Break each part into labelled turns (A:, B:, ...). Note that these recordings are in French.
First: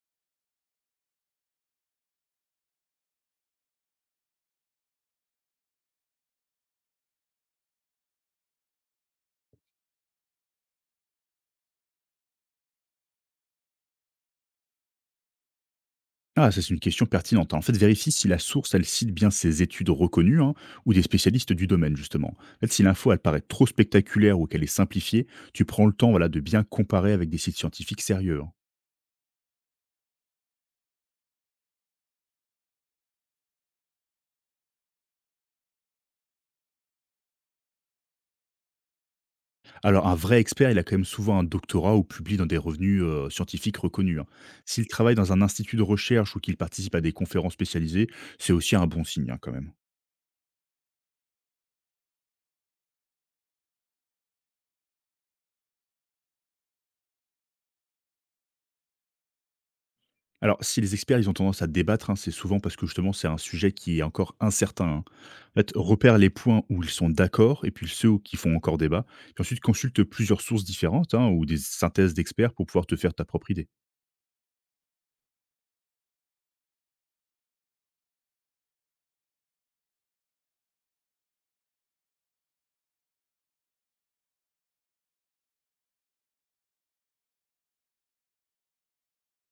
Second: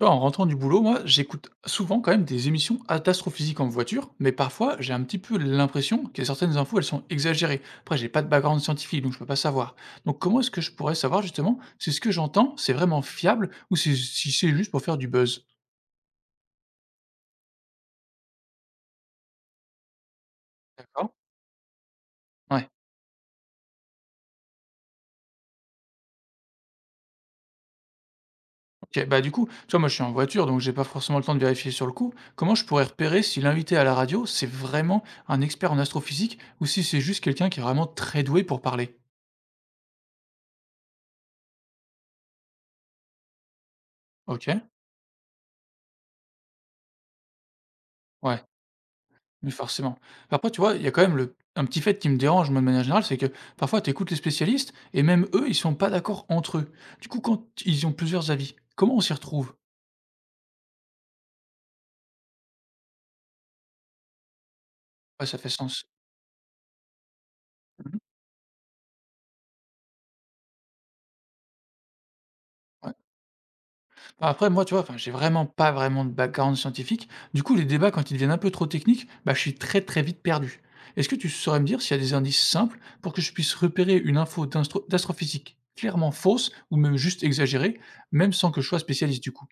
A: Tu vois, en rentrant du boulot, moi, j'écoute souvent quand même des émissions astrophysiques en voiture, mais parfois, j'ai un petit peu l'impression que certaines infos, elles sont exagérées. Après, j'ai pas de background scientifique, donc je peux pas savoir. Donc, comment est-ce que je pourrais savoir justement si ce que j'entends, c'est vraiment fiable ou si c'est juste pour faire du buzz?
B: Ah, ça, c'est une question pertinente, hein. En fait, vérifie si la source, elle cite bien ses études reconnues, hein, ou des
A: D'accord?
B: spécialistes du domaine, justement. En
A: Ouais.
B: fait, si l'info, elle paraît trop spectaculaire ou qu'elle est simplifiée, tu prends le temps, voilà, de bien comparer avec des sites scientifiques sérieux, hein.
A: Ok, bah du coup, tu vois, moi, je suis en voiture, donc j'ai pas forcément le temps de vérifier sur le coup. Comment je pourrais repérer si l'invité à la radio, c'est vraiment un expert en astrophysique ou si c'est juste quelqu'un qui est vraiment très doué pour parler?
B: Alors, un vrai expert, il a quand même souvent un doctorat ou publie dans des revenus scientifiques reconnus, hein.
A: Ok?
B: S'il travaille dans un institut de recherche ou qu'il participe à des conférences spécialisées,
A: Ouais.
B: c'est aussi un bon signe, hein,
A: Mais
B: quand même.
A: forcément. Après, tu vois, il y a quand même le un petit fait qui me dérange, moi, de manière générale, c'est que parfois, tu écoutes les spécialistes et même eux, ils sont pas d'accord entre eux. Du coup, quand ils ont plusieurs avis, comment on s'y retrouve?
B: Alors, si les experts, ils ont tendance à débattre, hein, c'est souvent parce que justement, c'est un sujet qui est encore incertain, hein.
A: Ouais, ça fait
B: En fait,
A: sens.
B: repère les points où ils sont d'accord et puis
A: Mmh,
B: ceux qui font encore débat. Puis ensuite, consulte plusieurs sources différentes, hein, ou des synthèses d'experts pour pouvoir te
A: ouais.
B: faire ta propre idée.
A: Bah, après, moi, tu vois, enfin, j'ai vraiment pas vraiment de background scientifique. Du coup, les débats, quand ils deviennent un peu trop techniques, bah, je suis très, très vite perdu. Est-ce que tu saurais me dire s'il y a des indices simples pour que je puisse repérer une info d'astrophysique clairement fausse ou même juste exagérée, même sans que je sois spécialiste, du coup?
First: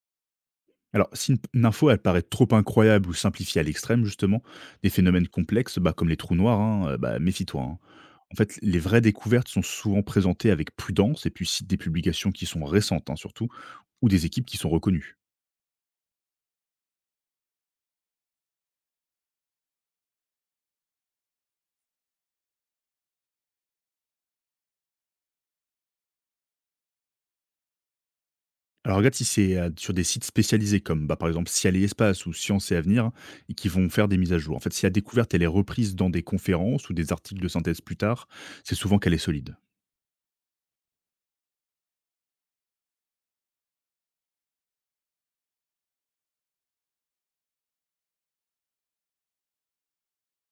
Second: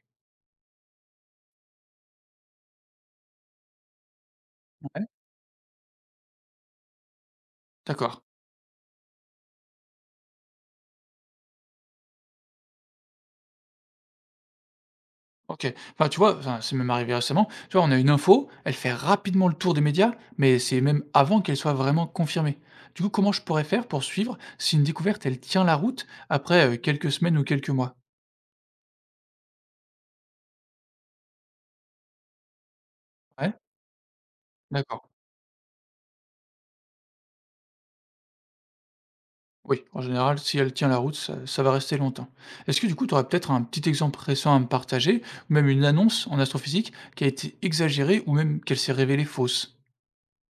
B: Alors, si une info, elle paraît trop incroyable ou simplifiée à l'extrême, justement, des
A: Ouais,
B: phénomènes complexes, bah, comme les trous noirs, hein, bah, méfie-toi, hein.
A: d'accord.
B: En fait, les vraies découvertes sont souvent présentées avec prudence et puis citent des publications qui sont récentes, hein, surtout, ou des équipes qui sont reconnues.
A: OK. Enfin, tu vois, enfin, c'est même arrivé récemment. Tu vois, on a une info, elle fait rapidement le tour des médias, mais c'est même avant qu'elle soit vraiment confirmée. Du coup, comment je pourrais faire pour suivre si une découverte, elle tient la route après quelques semaines ou quelques mois?
B: Alors regarde si c'est, sur des sites spécialisés comme, bah, par exemple Ciel et Espace ou Science et Avenir
A: Ouais?
B: et qui vont faire des mises à jour. En fait, si la
A: D'accord.
B: découverte elle est reprise dans des conférences ou des articles de synthèse plus tard, c'est souvent qu'elle est solide.
A: Oui, en général, si elle tient la route, ça va rester longtemps. Est-ce que du coup, tu aurais peut-être un petit exemple récent à me partager, ou même une annonce en astrophysique qui a été exagérée ou même qu'elle s'est révélée fausse?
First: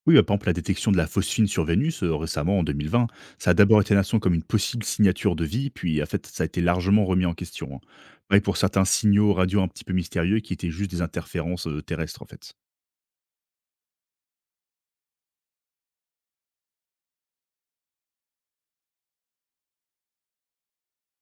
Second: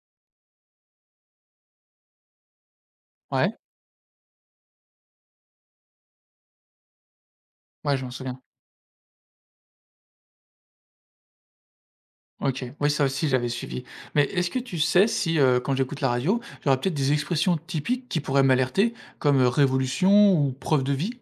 B: Oui, bah, par exemple la détection de la phosphine sur Vénus, récemment en 2020,
A: Ouais,
B: ça a d'abord été annoncé comme une possible signature de vie, puis en fait ça a été largement remis en question, hein.
A: ouais, je m'en
B: Pareil
A: souviens.
B: pour certains signaux radio un petit peu mystérieux qui étaient juste des interférences, terrestres en fait.
A: OK. Oui, ça aussi, j'avais suivi. Mais est-ce que tu sais si, quand j'écoute la radio, j'aurais peut-être des expressions typiques qui pourraient m'alerter, comme, révolution ou preuve de vie?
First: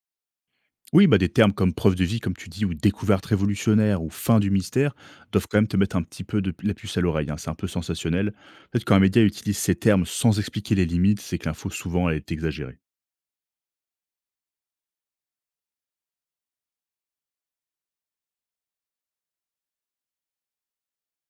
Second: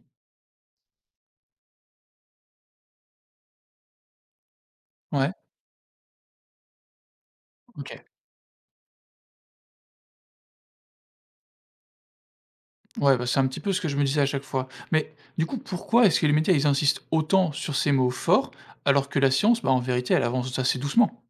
B: Oui, bah, des termes comme preuve de vie, comme tu dis, ou découverte révolutionnaire, ou fin du mystère,
A: Ouais,
B: doivent quand même te mettre un petit peu de la puce à l'oreille, hein. C'est un peu
A: OK.
B: sensationnel. Peut-être quand un média utilise ces termes sans expliquer les limites, c'est que l'info souvent elle est exagérée.
A: Ouais, bah, c'est un petit peu ce que je me disais à chaque fois. Mais du coup, pourquoi est-ce que les médias, ils insistent autant sur ces mots forts, alors que la science, bah, en vérité, elle avance assez doucement?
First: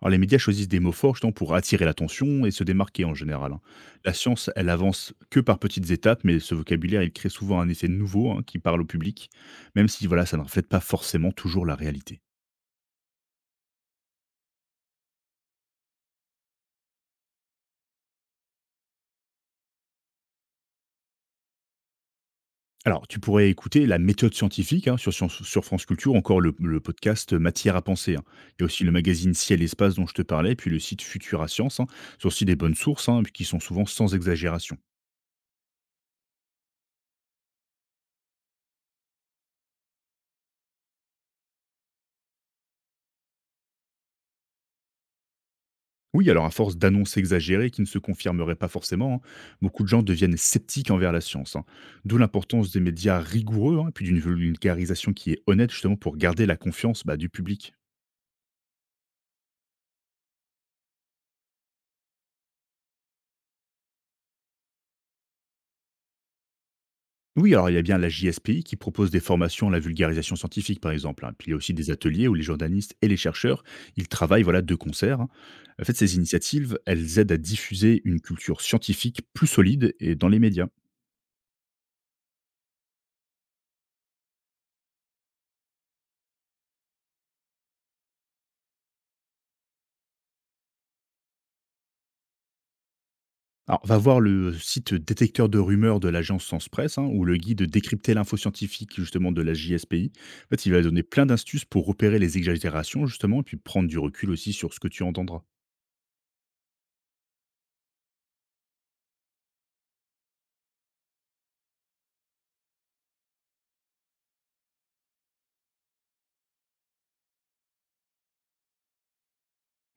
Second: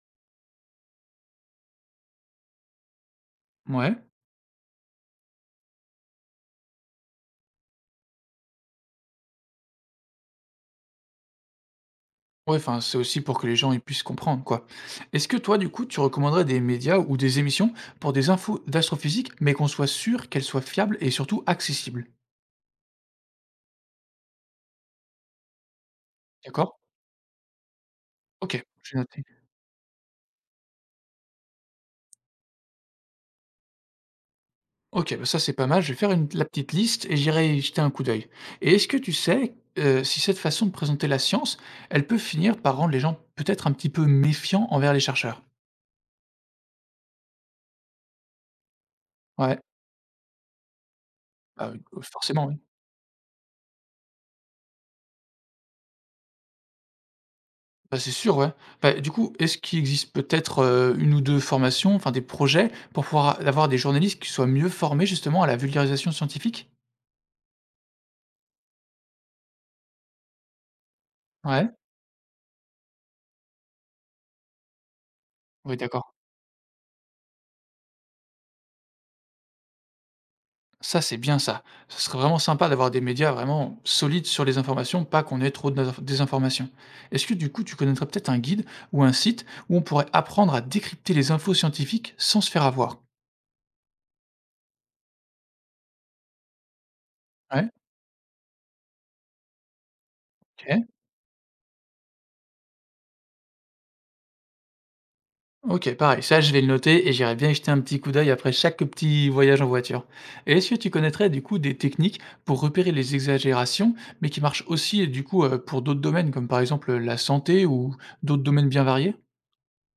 B: Alors les médias choisissent des mots forts justement pour attirer l'attention et se démarquer en général, hein.
A: Ouais.
B: La science, elle avance que par petites étapes, mais ce vocabulaire, il crée souvent un effet nouveau, hein, qui parle au public, même si voilà, ça ne reflète pas forcément toujours la réalité.
A: Ouais, enfin, c'est aussi pour que les gens, ils puissent comprendre, quoi. Est-ce que toi, du coup, tu recommanderais des médias ou des émissions pour des infos d'astrophysique, mais qu'on soit sûr qu'elles soient fiables et surtout accessibles?
B: Alors, tu pourrais écouter la méthode scientifique, hein, sur, Science- sur France Culture, encore le,
A: D'accord?
B: le podcast Matière à penser, hein. Il y
A: OK,
B: a aussi le
A: j'ai noté.
B: magazine Ciel et Espace dont je te parlais, puis le site Futura Science, hein. C'est aussi des bonnes sources, hein, qui sont souvent sans exagération.
A: OK, bah, ça, c'est pas mal. Je vais faire une la petite liste et j'irai y jeter un coup d'œil. Et est-ce que tu sais, si cette façon de présenter la science, elle peut finir par rendre les gens peut-être un petit peu méfiants envers les chercheurs?
B: Oui, alors à force d'annonces exagérées qui ne se confirmeraient pas forcément, hein,
A: Ouais,
B: beaucoup de gens deviennent sceptiques envers la science, hein.
A: bah, oui,
B: D'où
A: forcément, oui.
B: l'importance des médias rigoureux, hein, puis d'une vulgarisation qui est honnête justement pour garder la confiance, bah, du public.
A: Bah, c'est sûr, ouais. Bah, du coup, est-ce qu'il existe peut-être, 1 ou 2 formations, enfin des projets pour pouvoir avoir des journalistes qui soient mieux formés justement à la vulgarisation scientifique?
B: Oui, alors il y a bien la JSPI qui propose des formations à la vulgarisation scientifique, par exemple, hein. Puis il y a aussi
A: Ouais,
B: des ateliers où les journalistes et les chercheurs, ils travaillent, voilà, de concert, hein.
A: oui,
B: En fait,
A: d'accord.
B: ces initiatives, elles aident à diffuser une culture scientifique plus solide et dans les médias.
A: Ça, c'est bien ça. Ce serait vraiment sympa d'avoir des médias vraiment solides sur les informations, pas qu'on ait trop de désinformations. Est-ce que du coup, tu connaîtrais peut-être un guide ou un site où on pourrait apprendre à décrypter les infos scientifiques sans se faire avoir?
B: Alors, va voir le site détecteur de rumeurs de l'agence Sens Presse, hein, ou le guide
A: Ouais,
B: décrypter l'info scientifique, justement, de la JSPI. En fait, il va
A: ok,
B: donner plein d'astuces pour repérer les exagérations, justement, et puis prendre du recul aussi sur ce que tu entendras.
A: ok, pareil. Ça, je vais le noter et j'irai bien y jeter un petit coup d'œil après chaque petit voyage en voiture. Et est-ce que tu connaîtrais du coup des techniques pour repérer les exagérations, mais qui marchent aussi du coup pour d'autres domaines, comme par exemple la santé ou d'autres domaines bien variés?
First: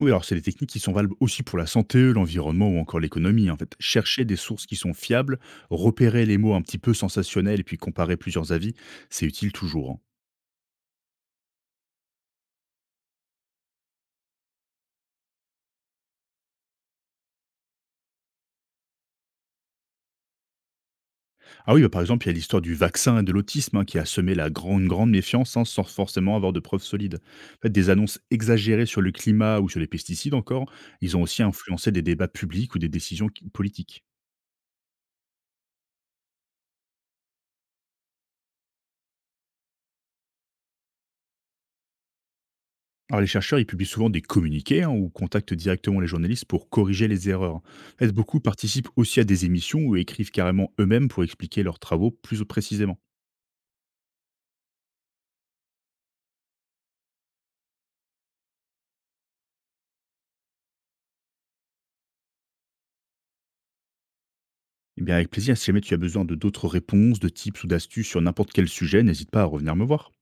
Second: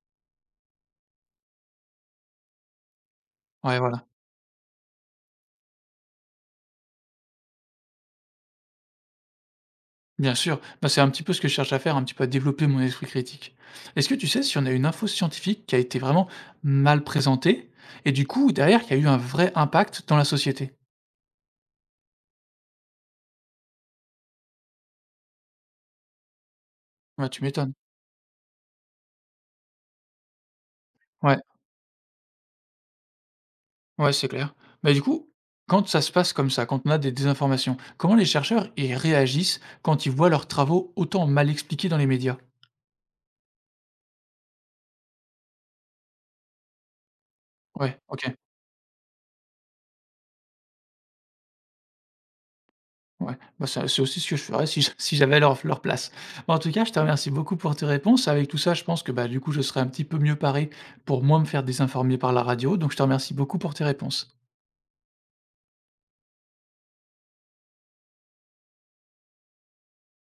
B: Oui, alors c'est des techniques qui sont valables aussi pour la santé, l'environnement ou encore l'économie. En fait,
A: Ouais, voilà.
B: chercher des sources qui sont fiables, repérer les mots un petit peu sensationnels et puis comparer plusieurs avis, c'est utile toujours, hein.
A: Bien sûr, bah, c'est un petit peu ce que je cherche à faire, un petit peu à développer mon esprit critique. Est-ce que tu sais si on a une info scientifique qui a été vraiment mal présentée et du coup, derrière, qui a eu un vrai impact dans la société?
B: Ah oui, bah, par exemple, il y a l'histoire du vaccin et de l'autisme, hein, qui a semé la grande, grande méfiance, hein, sans forcément avoir de preuves solides.
A: Ouais, tu
B: En fait,
A: m'étonnes.
B: des annonces exagérées sur le climat ou sur les pesticides encore, ils ont
A: Ouais,
B: aussi influencé des débats publics ou des décisions qui- politiques.
A: ouais, c'est clair. Bah, du coup, quand ça se passe comme ça, quand on a des désinformations, comment les chercheurs ils réagissent quand ils voient leurs travaux autant mal expliqués dans les médias?
B: Alors, les chercheurs, ils publient souvent des communiqués, hein, ou contactent directement les journalistes pour corriger les erreurs. En
A: Ouais,
B: fait,
A: ok.
B: beaucoup participent aussi à des émissions ou écrivent carrément eux-mêmes pour expliquer leurs travaux plus précisément.
A: Ouais, bah, c'est aussi ce que je ferais si j'avais leur place. Bah, en tout cas, je te remercie beaucoup pour tes réponses. Avec tout ça, je pense que, bah, du coup, je serais un petit peu mieux paré pour moi me faire désinformer par la radio, donc je te remercie beaucoup pour tes réponses.
B: Eh bien, avec plaisir, si jamais tu as besoin de d'autres réponses, de tips ou d'astuces sur n'importe quel sujet, n'hésite pas à revenir me voir.